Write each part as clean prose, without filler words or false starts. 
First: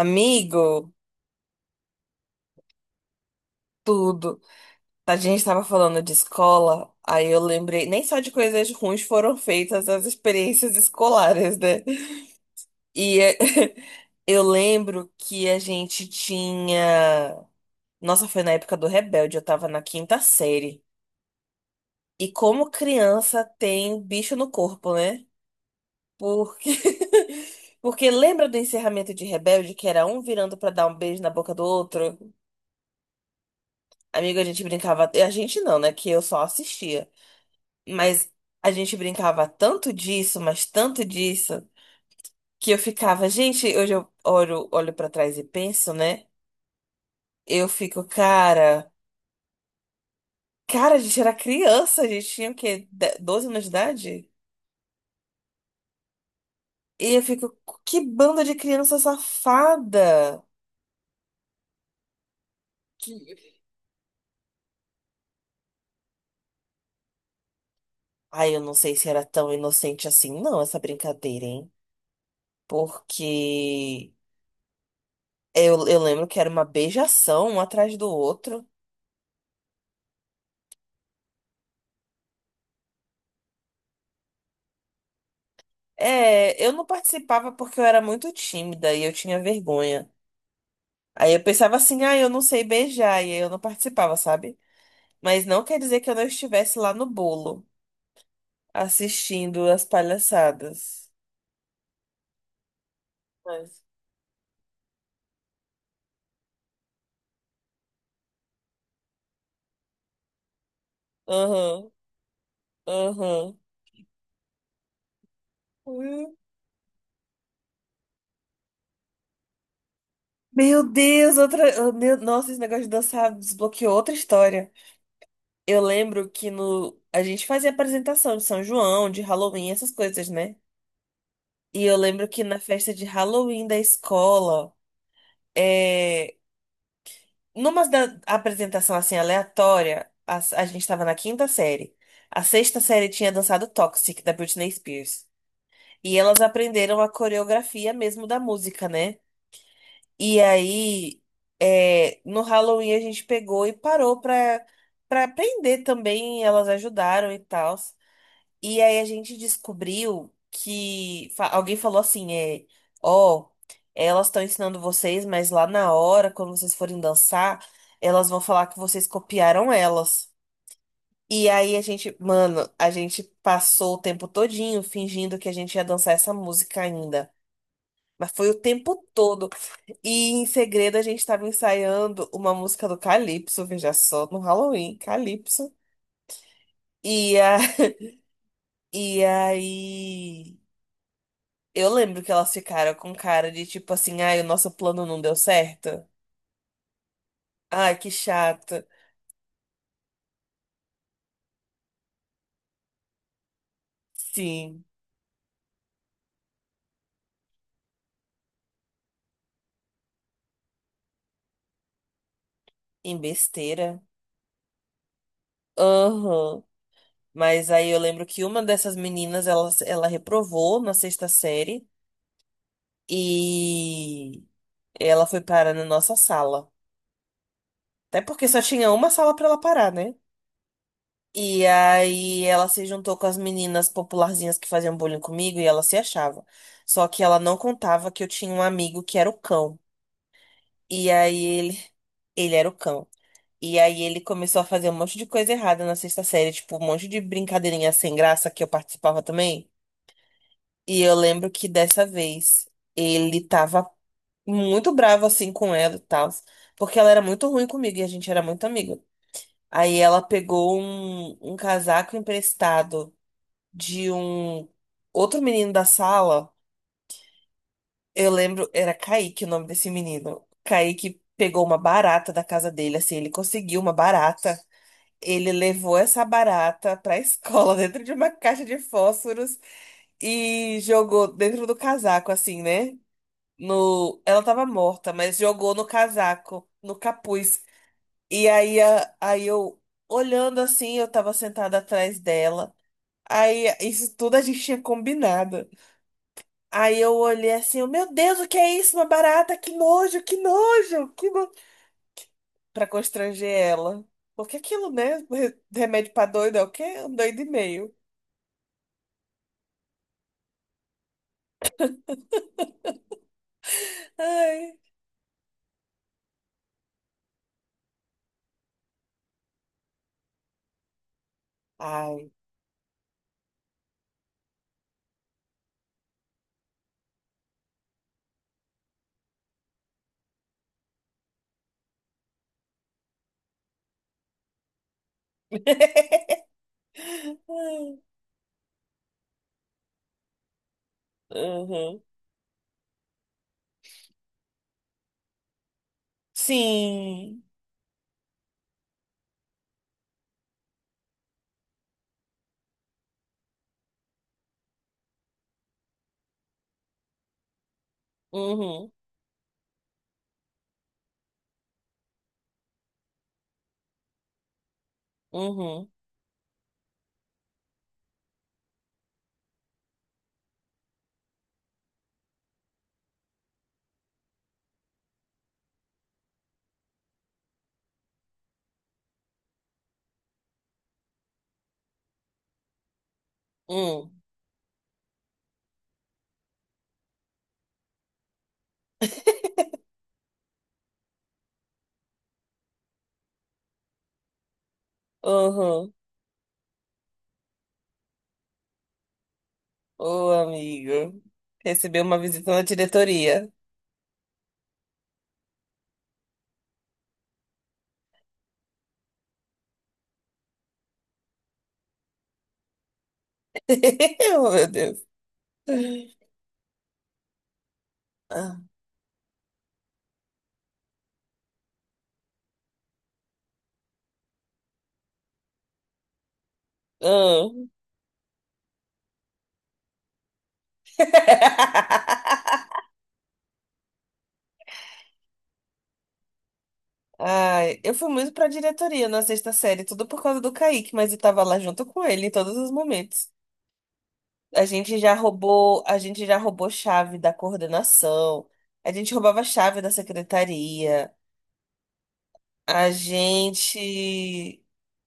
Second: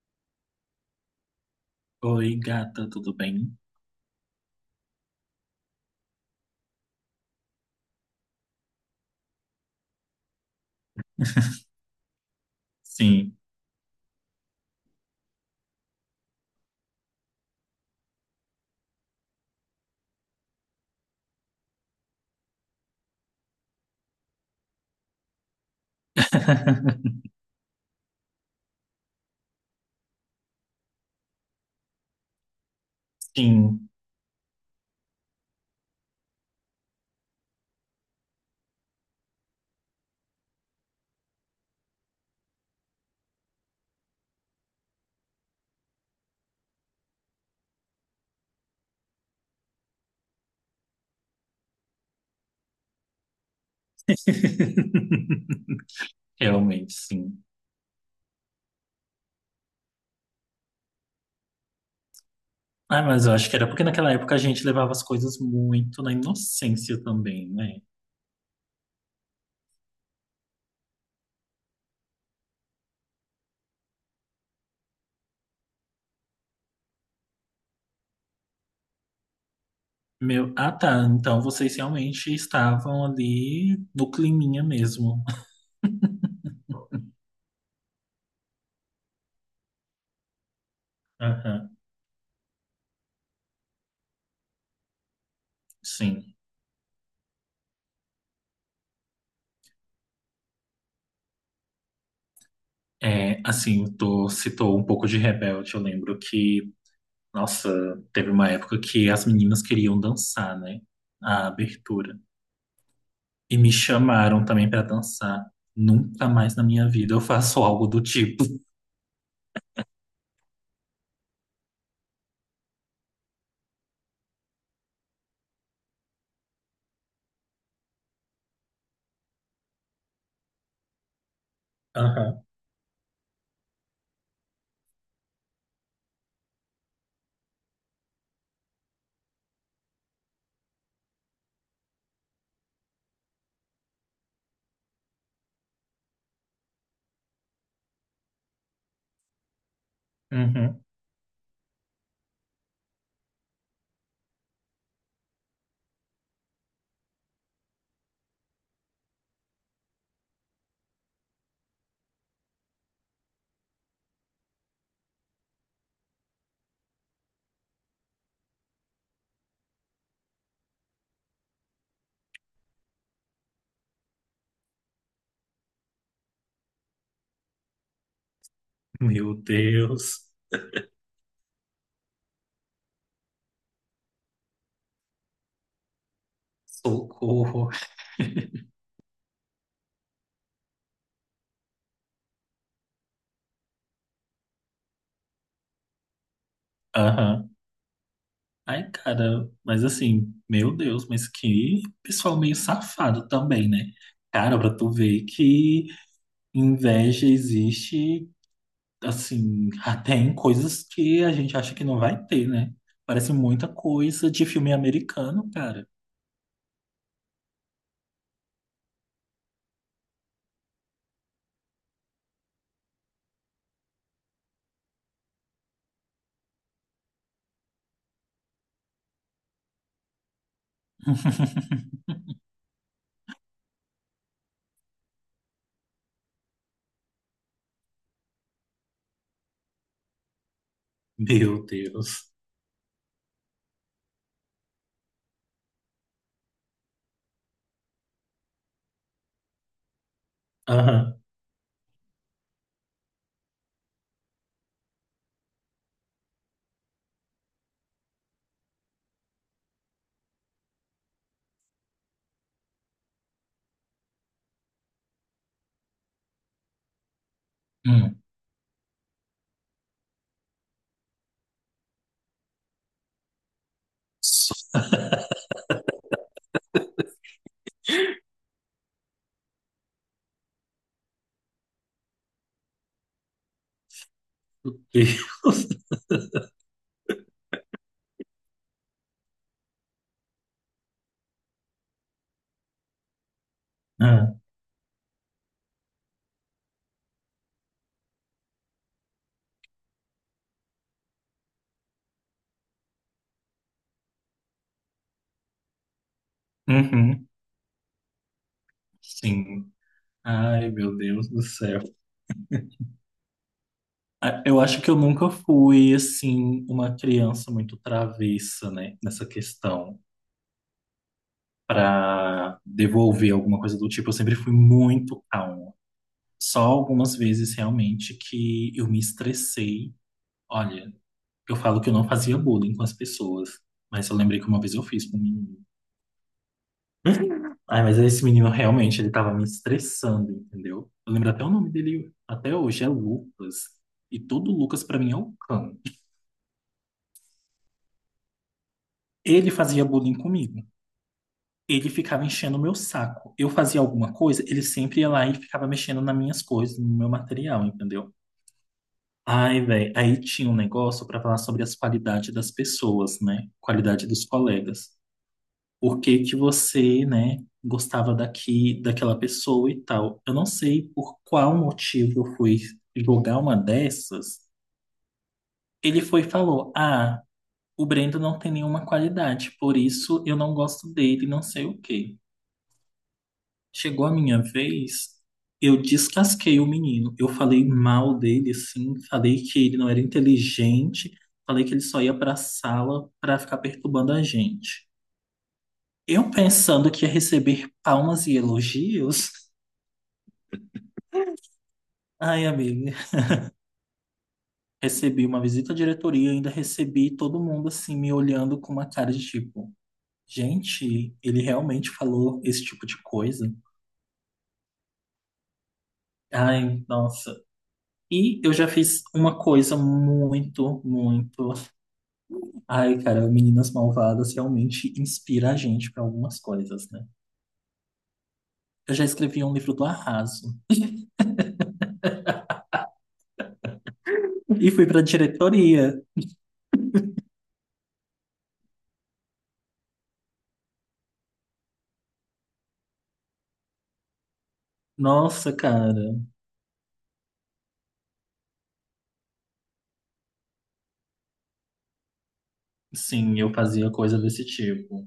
Amigo, Oi, gata, tudo bem? tudo. A gente tava falando de escola, aí eu lembrei, nem só de coisas ruins foram feitas as experiências escolares, né? E é, Sim. eu lembro que a gente tinha. Nossa, foi na época do Rebelde, eu tava na quinta série. E como criança tem bicho no corpo, né? Porque. Porque lembra do encerramento de Rebelde, que era um virando pra dar um beijo na boca do outro? Sim. Amigo, a gente brincava. A gente não, né? Que eu só assistia. Mas a gente brincava tanto disso, mas tanto disso, que eu ficava, gente, hoje eu olho, olho para trás e penso, né? Eu fico, cara, cara, a gente era criança, a gente tinha o quê? 12 anos de idade? Realmente, E eu sim. fico, que banda de criança safada! Ah, Que... mas eu acho que era porque naquela época a gente levava as coisas muito na inocência também, né? Ai, eu não sei se era tão inocente assim, não, essa brincadeira, hein? Porque eu lembro que era uma beijação um atrás do outro. Meu, ah, tá. Então vocês realmente estavam ali no climinha mesmo. É, eu não participava porque eu era muito tímida e eu tinha vergonha. Aí eu Aham, pensava assim, ah, eu não sei beijar, e aí eu não participava, sabe? Mas não quer dizer que eu não sim. estivesse lá no bolo, assistindo as palhaçadas. É, Mas, assim, tu citou um pouco de Rebelde. Eu lembro que, nossa, teve uma época que as meninas queriam dançar, né? A aham, abertura. aham. E me chamaram também pra dançar. Nunca Hum. mais na minha vida eu faço algo do tipo. Meu Deus, outra. Oh, meu, nossa, esse negócio de dançar desbloqueou outra história. Eu lembro que no. A gente fazia apresentação de São João, de Halloween, essas coisas, né? E eu lembro que Aham. na festa de Halloween da escola. É, numa da apresentação assim aleatória, a gente estava na quinta série. A sexta série tinha dançado Toxic, da Britney Spears. E elas aprenderam a coreografia mesmo da música, né? E Uhum. aí, é, no Halloween a gente pegou e parou pra, pra aprender também. Elas ajudaram e tal. E aí a gente descobriu que alguém falou assim, é, ó, elas estão ensinando vocês, mas lá na hora, quando vocês forem dançar, elas vão falar que vocês copiaram elas. E aí a gente, mano, a gente passou o tempo todinho fingindo que a gente ia dançar essa música ainda. Mas foi o tempo Meu todo. Deus. E em segredo a gente tava ensaiando uma música do Calypso, veja só, no Halloween, Calypso. E, a... Socorro. e aí. Eu lembro que elas ficaram com cara de tipo assim, ai, o nosso plano não deu certo. Aham. Ai, que chato. Ai, cara, mas assim, meu Deus, mas que pessoal meio safado também, né? Cara, pra Sim, tu ver que inveja existe, assim, até em coisas que a gente acha que não vai ter, né? em Parece muita besteira. coisa de filme americano, cara. Aham. Mas aí eu lembro que uma dessas meninas, ela reprovou na sexta série e ela foi parar na nossa sala. Até porque só tinha uma sala pra ela parar, né? E aí ela se juntou com as meninas popularzinhas que faziam bullying comigo e ela se achava. Só que ela não contava que eu tinha um amigo que era o cão. E aí Meu ele, Deus. ele era o cão. E aí ele começou a fazer um monte de coisa errada na sexta série, tipo um monte de brincadeirinha sem graça que eu participava também. E eu Aham. lembro que dessa vez ele tava muito bravo assim com ela e tal, porque ela era muito ruim comigo e a gente era muito amigo. Aí ela pegou um casaco emprestado de um outro menino da sala. Hum. Eu lembro, era Kaique o nome desse menino. Kaique pegou uma barata da casa dele, assim, ele conseguiu uma barata. Ele levou essa barata pra escola dentro de uma caixa de fósforos e jogou dentro do casaco, assim, né? No... Ela tava Meu morta, mas Deus. jogou no casaco, no capuz. E aí, aí eu, olhando assim, eu tava sentada atrás dela. Aí isso É. tudo a gente tinha combinado. Aí eu olhei assim, eu, meu Deus, o que é isso? Uma barata, que nojo, que nojo, que nojo. Pra constranger ela. Porque aquilo, né? Remédio pra doido é o quê? Um Uhum, doido e meio. sim. Ai, meu Deus do céu. Ah, eu Ai. acho que eu nunca fui, assim, uma criança muito travessa, né, nessa questão, Ai. para devolver alguma coisa do tipo. Eu sempre fui muito calma. Só algumas vezes, realmente, que eu me estressei. Olha, eu falo que eu não fazia bullying com as pessoas, mas eu lembrei que uma vez eu fiz com um menino. Ai, mas esse menino realmente, ele tava me estressando, entendeu? Eu lembro até o nome Uhum. dele até hoje, é Lucas. E todo Lucas pra mim é o cão. Sim. Ele fazia bullying comigo. Ele ficava enchendo o meu saco. Eu fazia alguma coisa, ele sempre ia lá e ficava mexendo nas minhas coisas, no meu material, entendeu? Uhum. Ai, velho, aí tinha um negócio pra falar sobre as qualidades das pessoas, né? Qualidade dos colegas. Uhum. Por que que você, né, gostava daqui, daquela pessoa e tal. Eu não sei por qual motivo eu fui jogar uma dessas. Ele foi e falou: ah, o Brendo não tem nenhuma qualidade, por isso eu não gosto dele, não sei o quê. Chegou Uhum. a minha vez, eu descasquei o menino. Eu falei mal dele, assim, falei que ele não era inteligente, falei que ele só ia pra sala pra ficar perturbando a gente. Uhum. Eu pensando que ia receber palmas e elogios. Ô, amigo. Recebeu uma Ai, visita na amiga, diretoria. recebi uma visita à diretoria, ainda recebi todo mundo assim me olhando com uma cara de tipo, gente, ele realmente falou esse tipo de coisa? Oh, meu Deus. Ai, nossa. E eu já Ah. fiz uma coisa muito, muito. Ai, cara, Meninas Malvadas realmente inspira a gente para algumas coisas, né? Ah. Eu já escrevi um livro do Arraso e fui para diretoria. Ai, eu fui muito pra diretoria na sexta série, tudo por causa do Kaique, mas eu tava lá junto com ele em todos os momentos. A gente já Nossa, roubou, a cara. gente já roubou chave da coordenação, a gente roubava chave da secretaria, a Sim, eu fazia coisa desse gente, tipo.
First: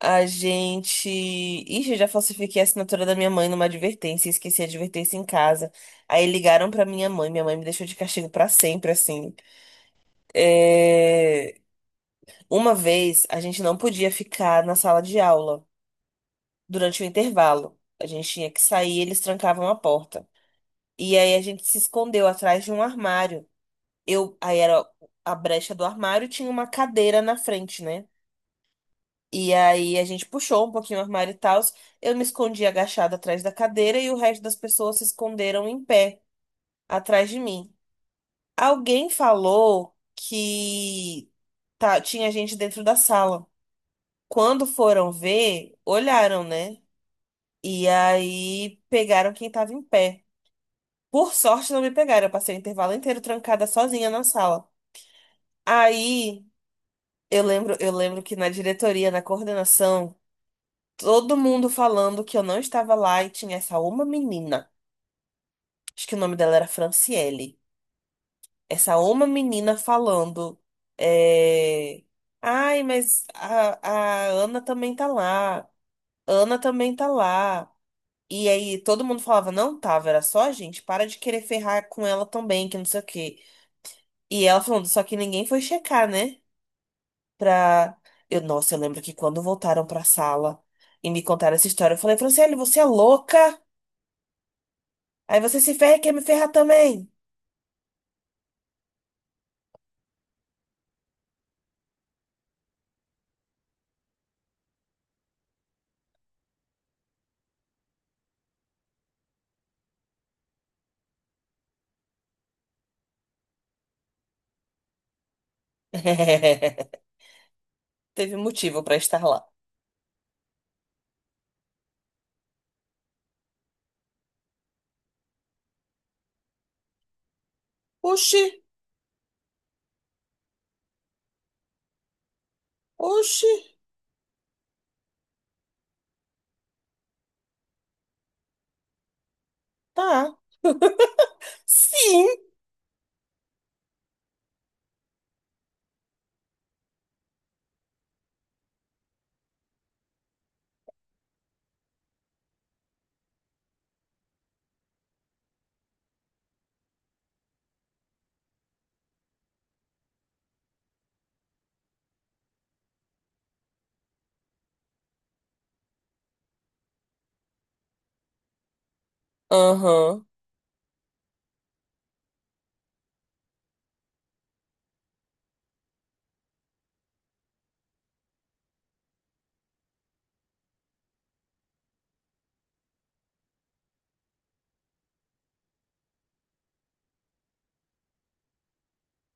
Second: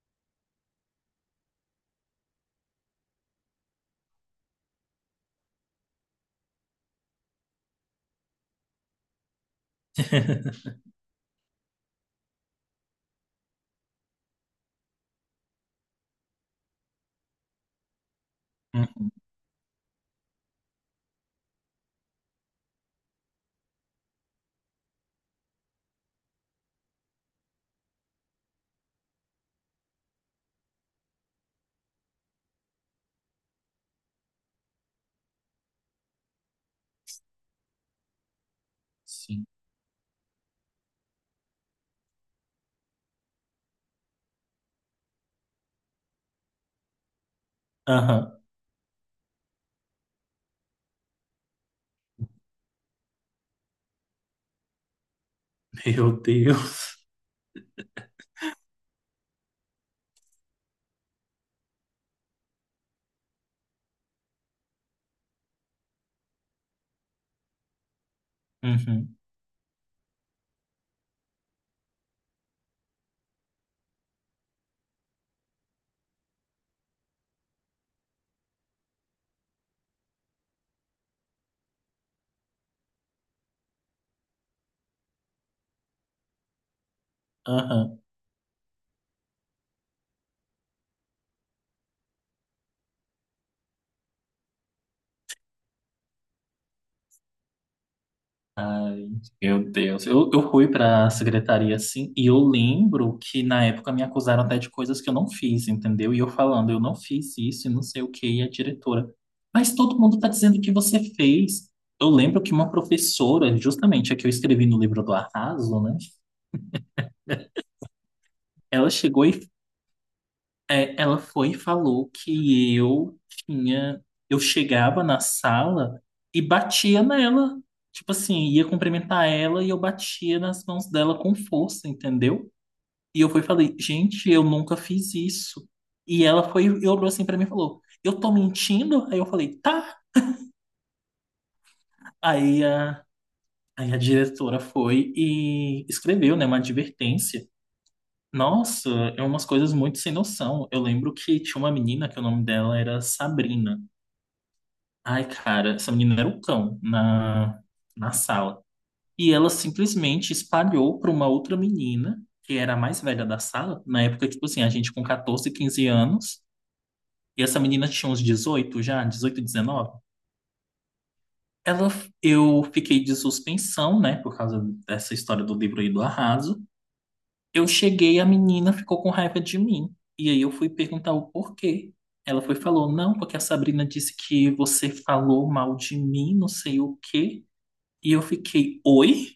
a gente, ixi, eu já falsifiquei a assinatura da minha mãe numa advertência, esqueci a advertência em casa. Aí ligaram pra minha mãe me deixou de castigo pra sempre, assim. É, uma vez a gente não podia ficar na sala de aula durante o intervalo. A gente tinha que sair, Uhum, eles trancavam a porta. E aí a gente se escondeu atrás de um armário. Eu, aí era a brecha do armário, e tinha uma cadeira na frente, né? E aí a gente puxou um pouquinho o armário e tal. Eu me escondi agachada atrás da cadeira e o resto das pessoas se esconderam em pé atrás de mim. Alguém sim. falou que tá, tinha gente dentro da sala. Quando foram ver, olharam, né? E Aham. aí pegaram quem tava em pé. Por sorte, não me pegaram. Eu passei o intervalo inteiro trancada sozinha na sala. Meu Aí, Deus. Eu lembro que na diretoria, na coordenação, todo mundo falando que eu não estava lá e tinha essa uma menina. Acho que o nome dela era Franciele. Essa Uhum, uma menina falando. É, ai, mas a Ana também tá lá. Ana também tá lá. E aí todo mundo falava, não tava, era só a gente. Para de querer ferrar com ela também, que não sei o quê. E ela falando, só que ninguém foi checar, né? Pra. aham. Eu, nossa, eu lembro que quando voltaram pra sala e me contaram essa história, eu falei, Franciele, você é louca? Aí você se ferra e quer me ferrar também. Ai, meu Deus. Eu fui pra secretaria, assim, e eu lembro que na época me acusaram até de coisas que eu não fiz, entendeu? E eu falando, eu não fiz isso e não sei o que, e a diretora. Mas todo mundo tá dizendo que você fez. Eu lembro que uma professora, justamente a que eu escrevi no livro do Arraso, né? Teve motivo Ela pra estar chegou lá. e é, ela foi e falou que eu tinha. Eu chegava na sala e batia nela. Tipo Oxi! assim, ia cumprimentar ela e eu batia nas mãos dela com força, entendeu? E eu fui e Oxi, falei, gente, eu nunca fiz isso. E ela foi e olhou assim pra mim e falou, eu tô mentindo? Aí eu falei, tá. tá. Sim. Aí a, aí a diretora foi e escreveu, né, uma advertência. Nossa, é umas coisas muito sem noção. Eu lembro que tinha uma menina que o nome dela era Sabrina. Ai, cara, essa menina era o cão na sala. E ela simplesmente espalhou para uma outra menina, que era a mais velha da sala, na época, tipo assim, a gente com 14, 15 anos, e essa menina tinha uns 18 já, 18, 19. Aham. Ela, eu fiquei de suspensão, né, por causa dessa história do livro aí do Arraso. Eu cheguei, a menina ficou com raiva de mim. E aí eu fui perguntar o porquê. Ela foi e falou, não, porque a Sabrina disse que você falou mal de mim, não sei o quê. E eu fiquei, oi?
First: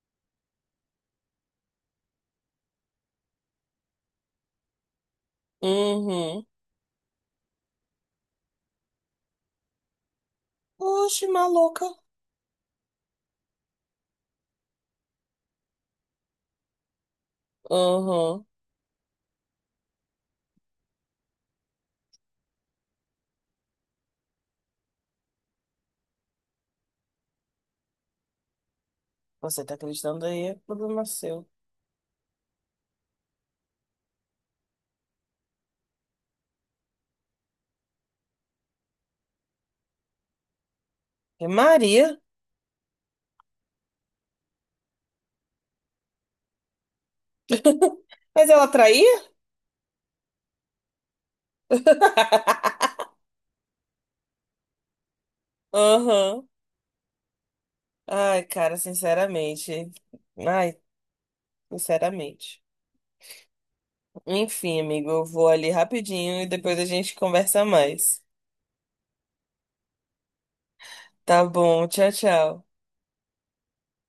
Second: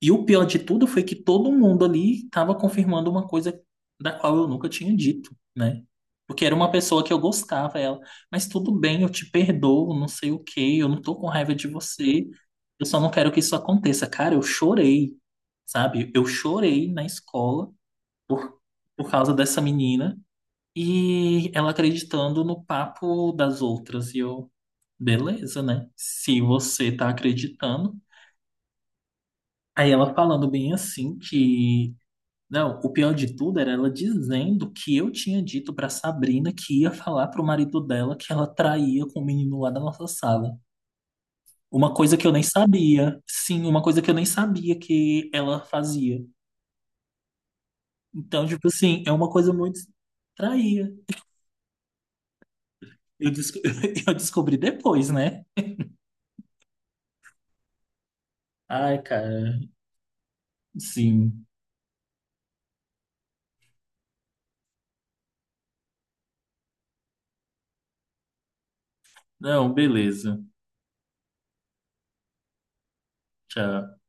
E o pior de tudo foi que todo mundo ali estava confirmando uma coisa da qual eu nunca tinha dito, né? Uhum. Porque era uma pessoa que eu gostava, ela, mas tudo bem, eu te perdoo, não sei o quê, eu não tô Oxi, com raiva de maluca. você, eu só não quero que isso aconteça. Cara, eu chorei, sabe? Eu chorei na escola Aham. por, por causa dessa menina e ela acreditando no papo das outras. E eu, beleza, né? Se você tá acreditando. Você tá Aí ela acreditando aí? falando É bem problema é assim seu. que, não, o pior de tudo era ela dizendo que eu tinha dito pra Sabrina que ia falar pro marido dela que ela traía com o menino lá da nossa sala. É Uma coisa Maria. que eu nem sabia. Sim, uma coisa que eu nem sabia que ela fazia. Então, Mas ela tipo assim, traía? é uma coisa muito traía. Eu, desco- eu descobri depois, né? Aham. Ai, cara, Ai, cara. sinceramente. Ai, Sim. sinceramente. Enfim, amigo, eu vou ali rapidinho e depois a gente conversa mais. Não, beleza. Tá bom, tchau, tchau. Tchau.